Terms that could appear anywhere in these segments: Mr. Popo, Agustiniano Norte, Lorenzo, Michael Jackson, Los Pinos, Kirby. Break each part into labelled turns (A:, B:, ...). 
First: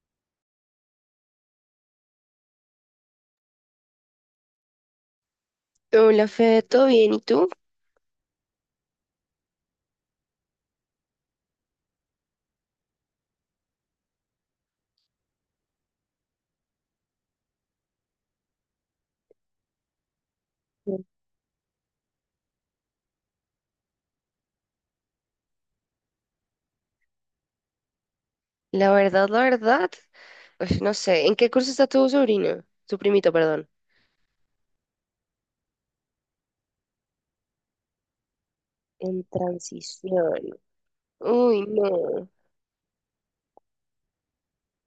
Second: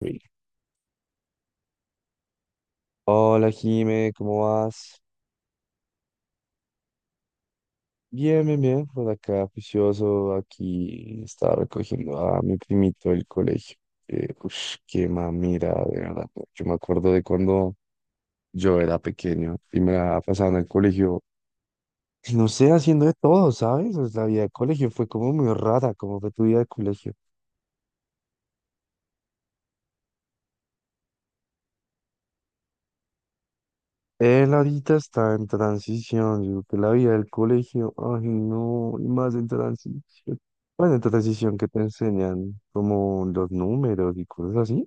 A: Reel. Hola Jime, ¿cómo vas?
B: Hola, Fede, ¿todo bien? ¿Y tú?
A: Bien, bien, bien, por acá juicioso, aquí estaba recogiendo a mi primito del colegio. Ush, qué mamira, de verdad. Yo me acuerdo de cuando yo era pequeño y me la pasaba en el colegio, no sé, haciendo de todo, ¿sabes? Pues, la vida de colegio fue como muy rara, como fue tu vida de colegio.
B: La verdad, pues no sé, ¿en qué curso está tu sobrino? Tu primito, perdón.
A: Él ahorita está en transición, yo que la vida del colegio, ay no, y
B: En
A: más en transición.
B: transición.
A: Bueno, en transición
B: Uy,
A: que te
B: no.
A: enseñan como los números y cosas así.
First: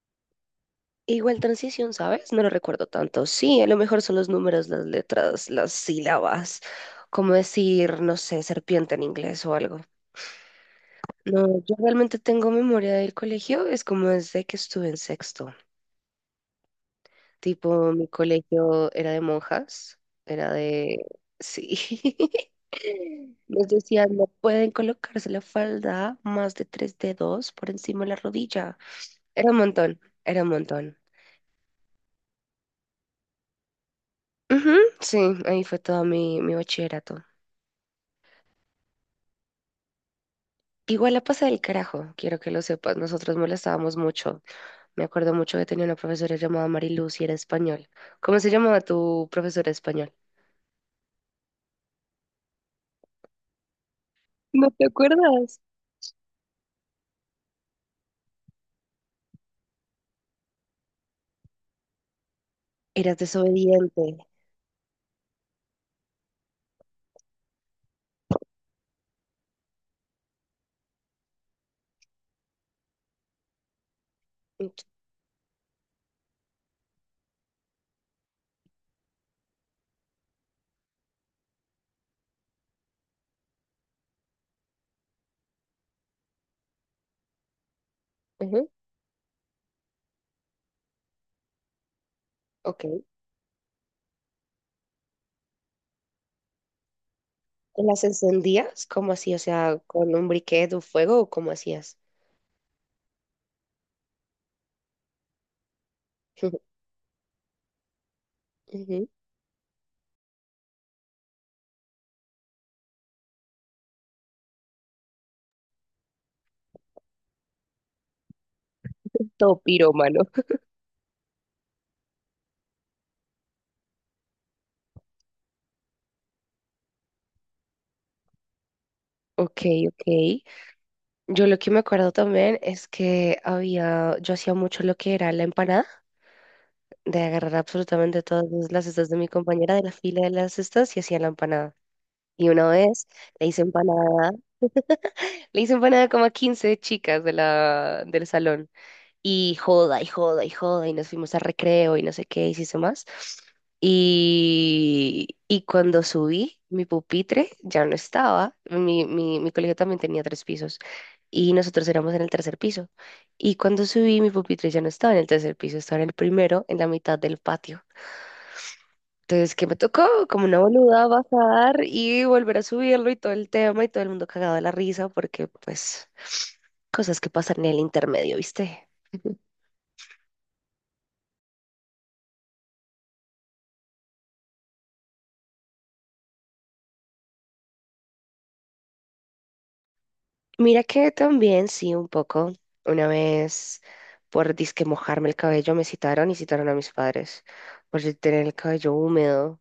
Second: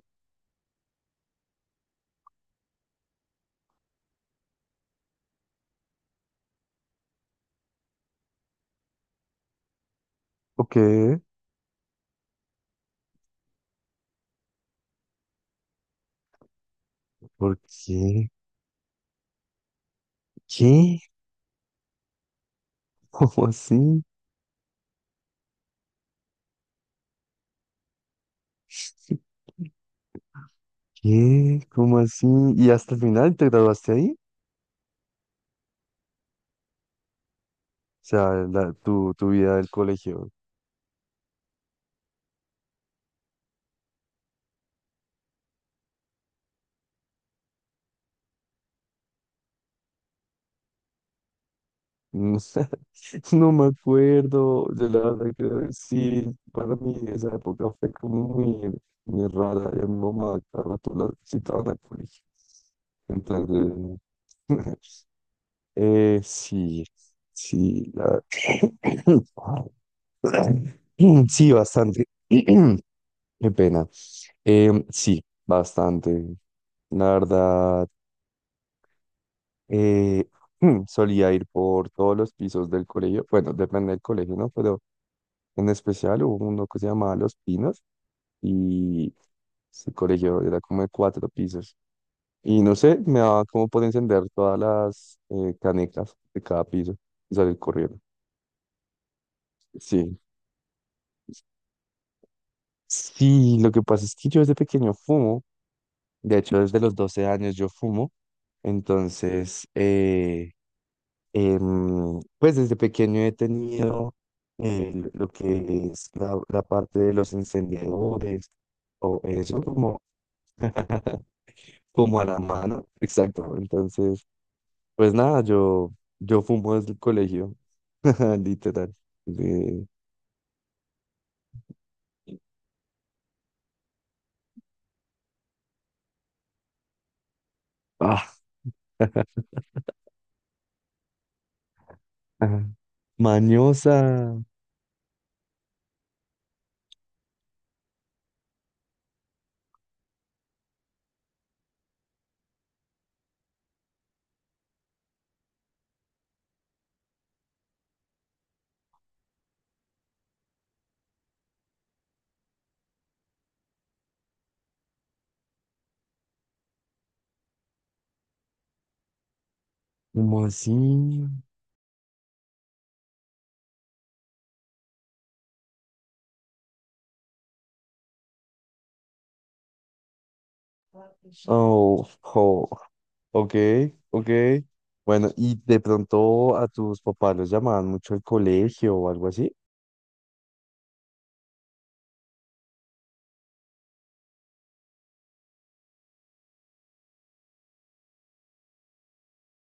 B: Igual transición, ¿sabes? No lo recuerdo tanto. Sí, a lo mejor son los números, las letras, las sílabas, como decir, no sé, serpiente en inglés o algo.
A: ¿O qué?
B: No, yo realmente tengo memoria del colegio, es como desde que estuve en sexto.
A: ¿Por
B: Tipo, mi
A: qué?
B: colegio era de monjas, era
A: ¿Qué?
B: de... Sí.
A: ¿Cómo
B: Nos
A: así?
B: decían, no pueden colocarse la falda más de tres dedos por encima de la rodilla. Era un montón, era un montón.
A: ¿Qué? ¿Cómo así? ¿Y hasta el final te graduaste ahí?
B: Ujú, sí, ahí fue todo mi bachillerato.
A: O sea, tu vida del colegio.
B: Igual la pasé del carajo, quiero que lo sepas. Nosotros molestábamos mucho. Me acuerdo mucho que tenía una profesora llamada Mariluz y era español. ¿Cómo se llamaba tu profesora de español?
A: No, no me acuerdo,
B: ¿No te
A: de la verdad
B: acuerdas?
A: que sí, para mí esa época fue como muy rara, y a mi mamá cada rato la citaban al colegio,
B: Eras
A: entonces,
B: desobediente.
A: sí, sí. Sí, bastante, qué pena. Sí, bastante, la verdad, eh, solía ir por todos los pisos del colegio, bueno, depende del colegio, ¿no? Pero en especial hubo uno que se llamaba Los Pinos
B: Ujú.
A: y se corrigió, era como de cuatro pisos. Y no
B: Ok.
A: sé, me daba como por encender todas las canecas de cada piso y salir corriendo.
B: ¿Las encendías? ¿Cómo así? O sea, ¿con
A: Sí.
B: un briquet o fuego o cómo hacías?
A: Sí, lo que pasa es que yo desde pequeño fumo, de hecho desde los 12 años yo fumo,
B: Ujú.
A: entonces, pues desde pequeño he tenido, lo que es la parte de los encendedores o
B: Todo
A: eso, como
B: pirómano.
A: como a la mano. Exacto. Entonces, pues nada, yo fumo desde el colegio, literal.
B: Ok,
A: De,
B: ok. Yo lo que me acuerdo también es que había, yo hacía mucho lo que era la empanada, de agarrar absolutamente
A: ah,
B: todas las cestas de mi compañera de la fila de las cestas y hacía la empanada. Y
A: ajá.
B: una vez le hice empanada,
A: Mañosa,
B: le hice empanada como a 15 chicas del salón. Y joda y joda y joda y nos fuimos a recreo y no sé qué hiciste más. Y cuando subí, mi pupitre ya no estaba. Mi colegio también tenía tres pisos y nosotros éramos en el tercer piso. Y cuando subí, mi pupitre ya no estaba en el tercer piso, estaba en el primero, en la mitad del patio. Entonces, ¿qué me tocó?
A: como
B: Como una
A: así.
B: boluda bajar y volver a subirlo y todo el tema y todo el mundo cagado de la risa porque, pues, cosas que pasan en el intermedio, ¿viste?
A: Oh, jo, ok, ok. Bueno, y de pronto a tus papás los llamaban mucho al colegio o algo así.
B: Mira que también, sí, un poco. Una vez, por disque mojarme el cabello, me citaron y citaron a mis padres por yo tener el cabello húmedo.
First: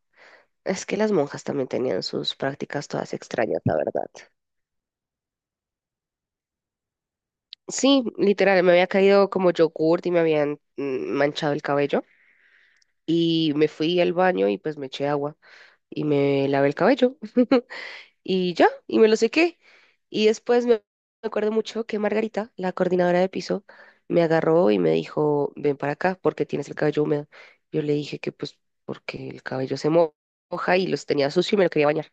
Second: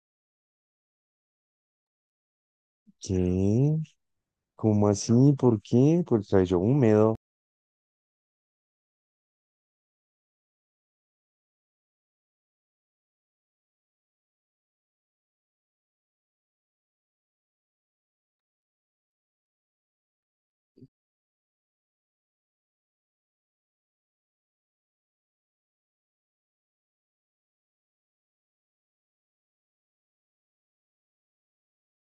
B: Es que las monjas también tenían sus prácticas todas extrañas,
A: ¿Qué?
B: la verdad.
A: ¿Cómo así? ¿Por qué? Por el cabello húmedo.
B: Sí, literal, me había caído como yogurt y me habían manchado el cabello. Y me fui al baño y pues me eché agua y me lavé el cabello. Y ya, y me lo sequé. Y después me acuerdo mucho que Margarita, la coordinadora de piso, me agarró y me dijo, ven para acá porque tienes el cabello húmedo. Yo le dije que pues porque el cabello moja y los tenía sucio y me lo quería bañar.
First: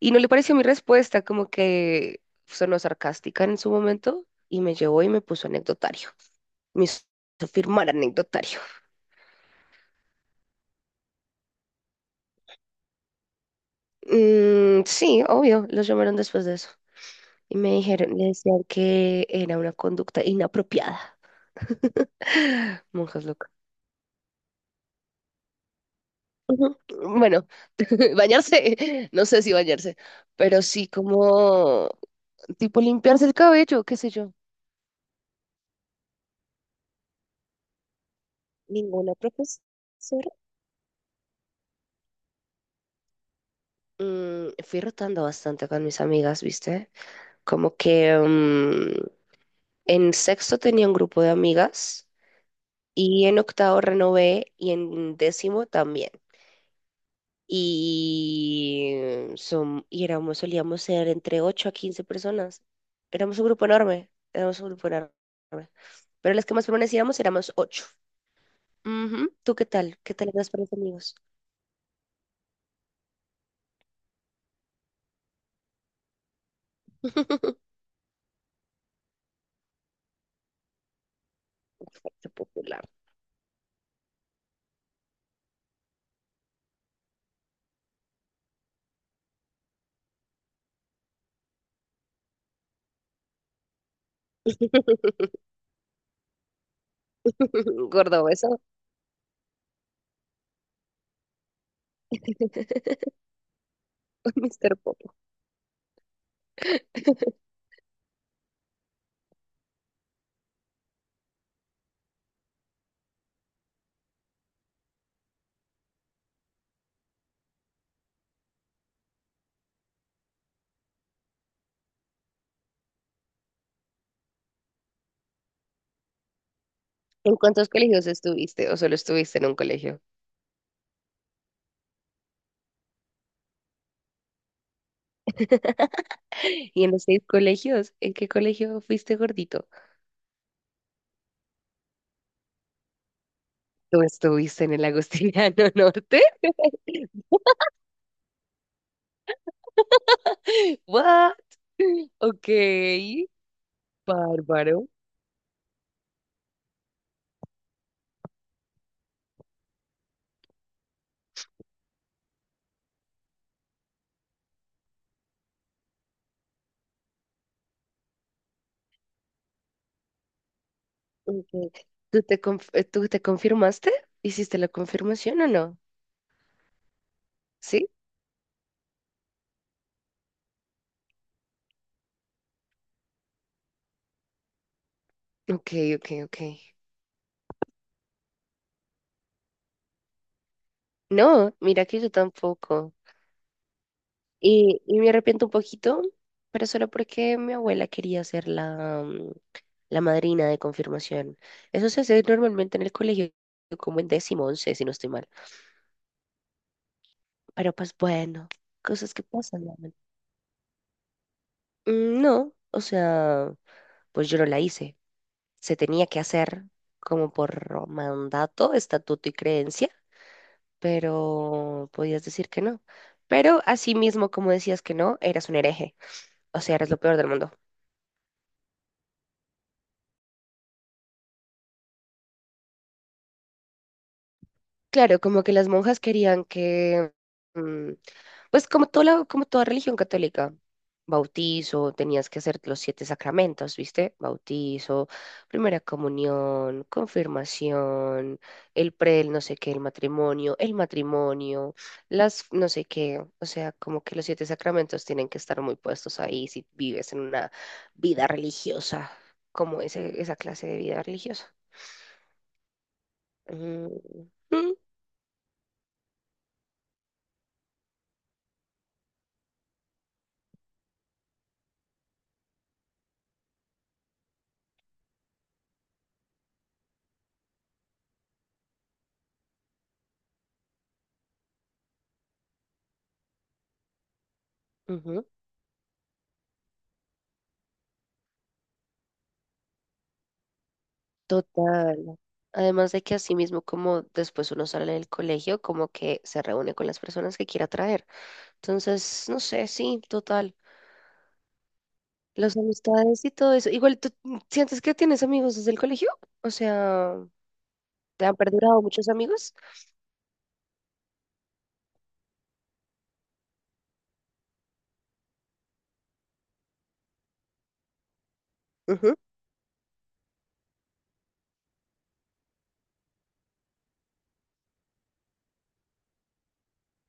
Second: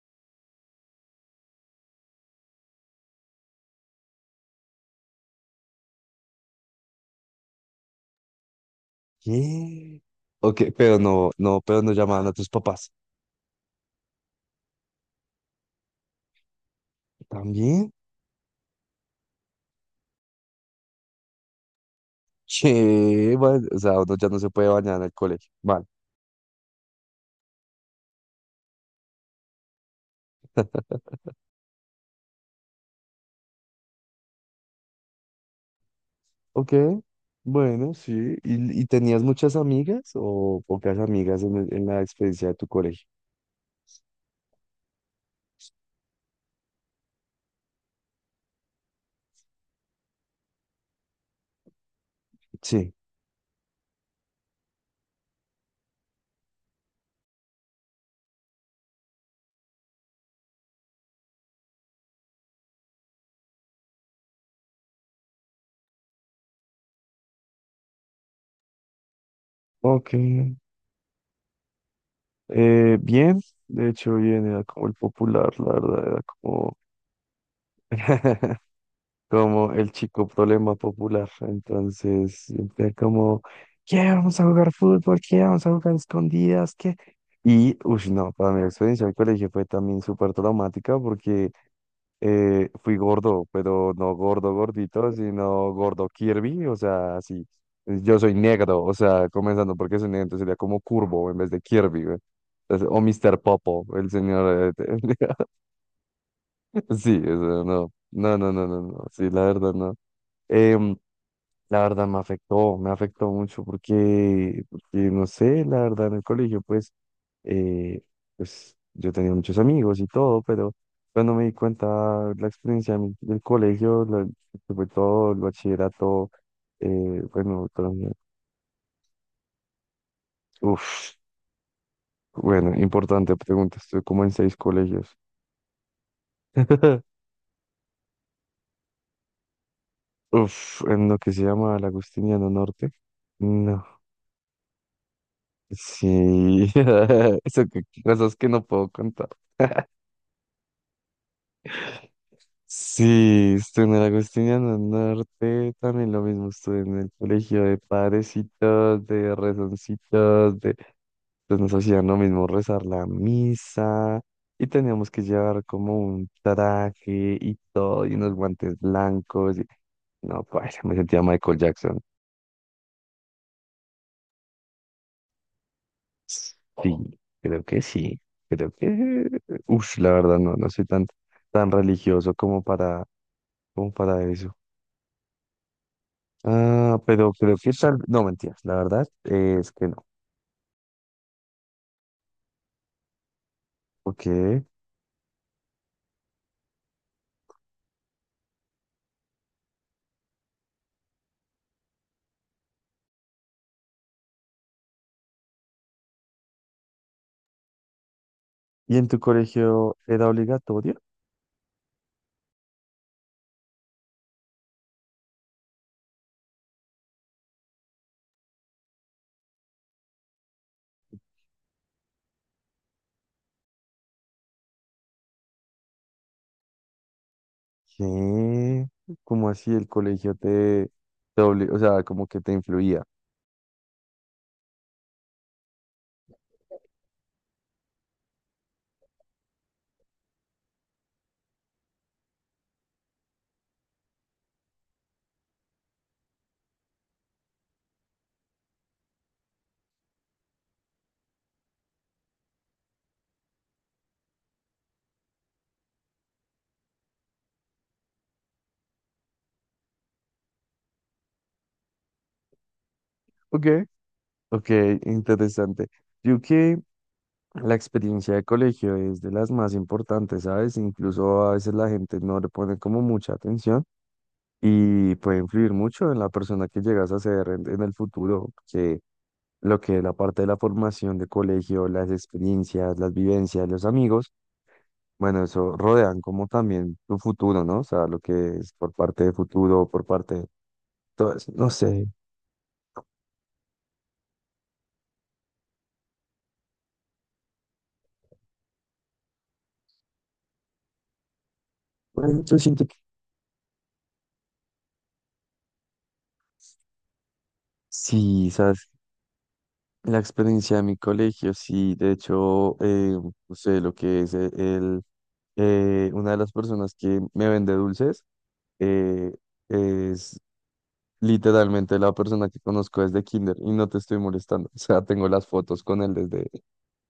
B: Y no le pareció mi respuesta, como que sonó sarcástica en su momento y me llevó y me puso anecdotario. Me hizo firmar anecdotario.
A: ¿Qué? Ok, pero no llamaban a tus papás.
B: Mm, sí, obvio, los llamaron después de eso. Y me
A: ¿También?
B: dijeron, le decían que era una conducta inapropiada. Monjas
A: Che,
B: locas.
A: bueno, o sea, uno ya no se puede bañar en el colegio. Vale.
B: Ujú. Bueno, bañarse, no sé si bañarse, pero sí como tipo limpiarse el cabello, qué sé yo.
A: Ok, bueno, sí. Y
B: Ninguna
A: tenías muchas amigas
B: profesora.
A: o pocas amigas en, en la experiencia de tu colegio?
B: Fui rotando bastante con mis amigas, ¿viste? Como que en sexto tenía un grupo de amigas
A: Sí.
B: y en octavo renové y en décimo también. y, Solíamos ser entre 8 a 15 personas. Éramos un grupo enorme, éramos un grupo enorme. Pero las que más permanecíamos éramos ocho. Ujú. ¿Tú qué tal? ¿Qué
A: Ok.
B: tal eras para los amigos?
A: Bien, de hecho, bien, era como el popular, la verdad, era como, como el chico problema popular.
B: Fuerte
A: Entonces,
B: Popular.
A: siempre como, ¿qué? Vamos a jugar fútbol, ¿qué? Vamos a jugar escondidas, ¿qué? Y, uff, no, para mí la experiencia del colegio fue también súper traumática porque fui gordo, pero no gordo gordito, sino gordo Kirby, o sea, así. Yo
B: Gordo
A: soy
B: beso.
A: negro, o sea, comenzando porque soy negro, entonces sería como curvo en vez de Kirby, güey. Entonces, o Mr. Popo, el señor.
B: Mr. Popo.
A: Sí, o no, la verdad, no. Em, la verdad me afectó mucho porque, porque, no sé, la verdad, en el colegio, pues eh, pues yo tenía muchos amigos y todo, pero cuando me di cuenta la experiencia de del colegio, que fue todo, el bachillerato,
B: ¿En
A: bueno,
B: cuántos
A: todo,
B: colegios estuviste o solo estuviste en un colegio?
A: uf, bueno, importante pregunta, estuve como en seis colegios.
B: ¿Y en los seis colegios? ¿En qué colegio fuiste gordito?
A: Uf, en lo que se llama el Agustiniano Norte. No,
B: ¿Tú estuviste en el Agustiniano Norte?
A: sí, eso que, cosas que no puedo contar.
B: What? Ok.
A: Sí, estuve en el Agustiniano
B: Bárbaro.
A: Norte, también lo mismo, estuve en el colegio de padrecitos, de rezoncitos, de... pues nos hacían lo mismo rezar la misa y teníamos que llevar como un traje y todo y unos guantes blancos. Y no, pues me sentía Michael
B: Ok.
A: Jackson.
B: ¿Tú te confirmaste? ¿Hiciste la confirmación o no?
A: Sí,
B: ¿Sí?
A: sí, creo que... Uf, la verdad no, no soy tan, tan religioso como para, como para eso.
B: Ok, ok, ok.
A: Ah, pero creo que tal. No, mentiras, la verdad es que no.
B: No, mira que yo tampoco.
A: Ok.
B: Y me arrepiento un poquito, pero solo porque mi abuela quería ser la madrina de confirmación. Eso se hace normalmente en el colegio, como en décimo, 11, si no estoy mal. Pero pues bueno,
A: ¿Y en
B: cosas
A: tu
B: que pasan, ¿no?
A: colegio era obligatorio?
B: Mm, no, o sea, pues yo no la hice. Se tenía que hacer como por mandato, estatuto y creencia, pero podías decir que no. Pero así mismo, como decías que no, eras un hereje, o sea, eras lo peor del mundo.
A: ¿Qué? ¿Cómo así el colegio te, o sea, como que te influía?
B: Claro, como que las monjas querían que, mm, pues como toda como toda religión católica, bautizo, tenías que hacer los siete sacramentos, ¿viste? Bautizo, primera comunión, confirmación, el pre, el no sé qué, el matrimonio, las no sé qué, o sea, como que los siete sacramentos tienen que estar muy puestos ahí si vives en una vida religiosa, como esa clase de vida religiosa.
A: Ok,
B: Mm,
A: ok,
B: mm.
A: interesante. Yo que la experiencia de colegio es de las más importantes, ¿sabes? Incluso a veces la gente no le pone como mucha atención y puede influir mucho en la persona que llegas a ser en el futuro. Lo que es la parte de la formación de colegio, las experiencias, las vivencias, los amigos,
B: Ujú.
A: bueno, eso rodean como también tu futuro, ¿no? O sea, lo que es por parte de futuro, por parte de todo eso, no
B: Total.
A: sé.
B: Además de que así mismo como después uno sale del colegio, como que se reúne con las personas que quiera traer. Entonces, no sé, sí, total.
A: Bueno, yo
B: Las
A: siento que
B: amistades y todo eso. Igual, ¿tú sientes que tienes amigos desde el colegio? O sea, ¿te han
A: sí,
B: perdurado
A: ¿sabes?
B: muchos amigos?
A: La experiencia de mi colegio, sí, de hecho, no sé, lo que es una de las personas que me vende dulces, eh, es... Literalmente la persona que conozco desde kinder y no te estoy molestando. O sea, tengo las fotos con él desde,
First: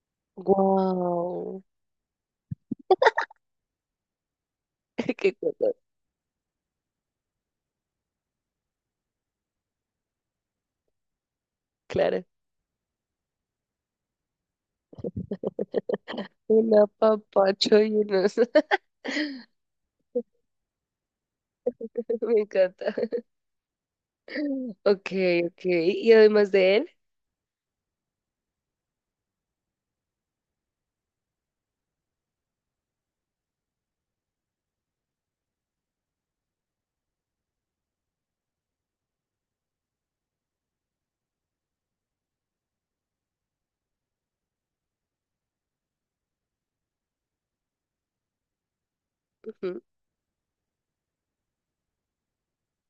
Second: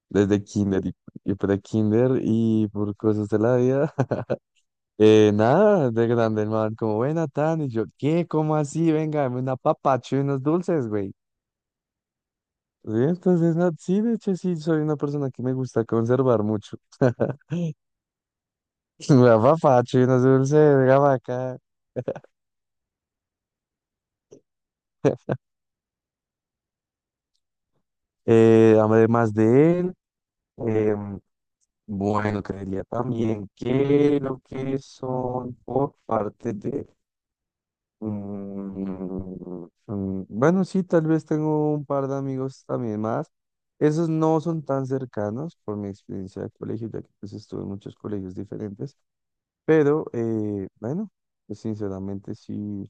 A: desde kinder y por
B: Wow.
A: kinder y por cosas de la vida.
B: Qué cosa,
A: Nada, de grande el man, como, buena, tan, y yo, ¿qué? ¿Cómo así? Venga, dame una papacho y unos dulces, güey.
B: claro.
A: Sí, entonces, no, sí, de hecho, sí, soy una persona que me gusta conservar
B: Un
A: mucho.
B: apapacho y unos...
A: Me da papacho y unos dulces, venga pa' acá.
B: Me encanta. Ok, ok. Y además de él,
A: Además de él, em, bueno, creería también que lo que son por parte de bueno, sí, tal vez tengo un par de amigos también más. Esos no son tan cercanos por mi experiencia de colegio, ya que pues estuve en muchos colegios diferentes,
B: ujú,
A: pero bueno, pues sinceramente sí,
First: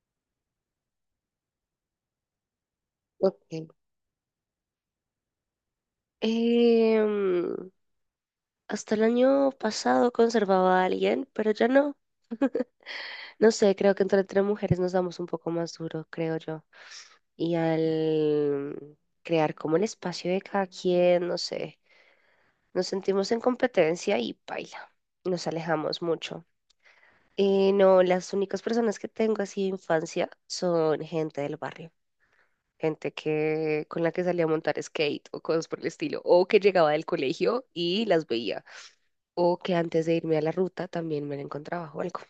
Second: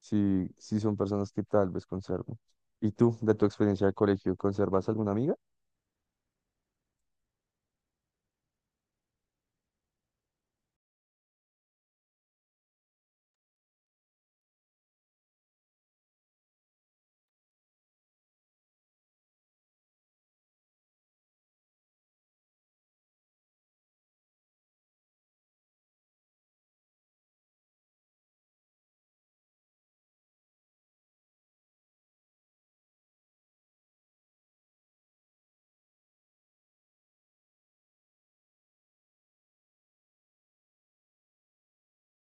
A: sí son personas que tal vez conservo. ¿Y tú, de tu
B: ok.
A: experiencia de colegio, conservas alguna amiga?
B: Em, Hasta el año pasado conservaba a alguien, pero ya no. No sé, creo que entre tres mujeres nos damos un poco más duro, creo yo. Y al crear como el espacio de cada quien, no sé, nos sentimos en competencia y paila. Nos alejamos mucho. No, las únicas personas que tengo así de infancia son gente del barrio, gente que con la que salía a montar skate o cosas por el estilo, o que llegaba del colegio y las veía, o que antes de irme a la ruta también me la encontraba o algo.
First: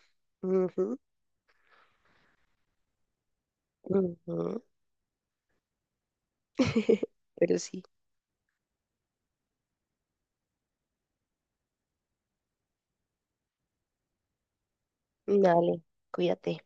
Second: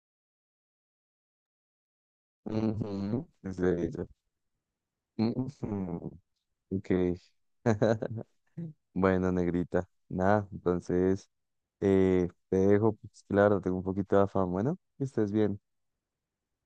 B: Ujú,
A: Ujú, es de ella.
B: ujú.
A: Ujú, ok.
B: Pero sí,
A: Bueno, negrita, nada, entonces te dejo, pues claro, tengo un poquito de afán. Bueno, que estés bien.
B: dale, cuídate.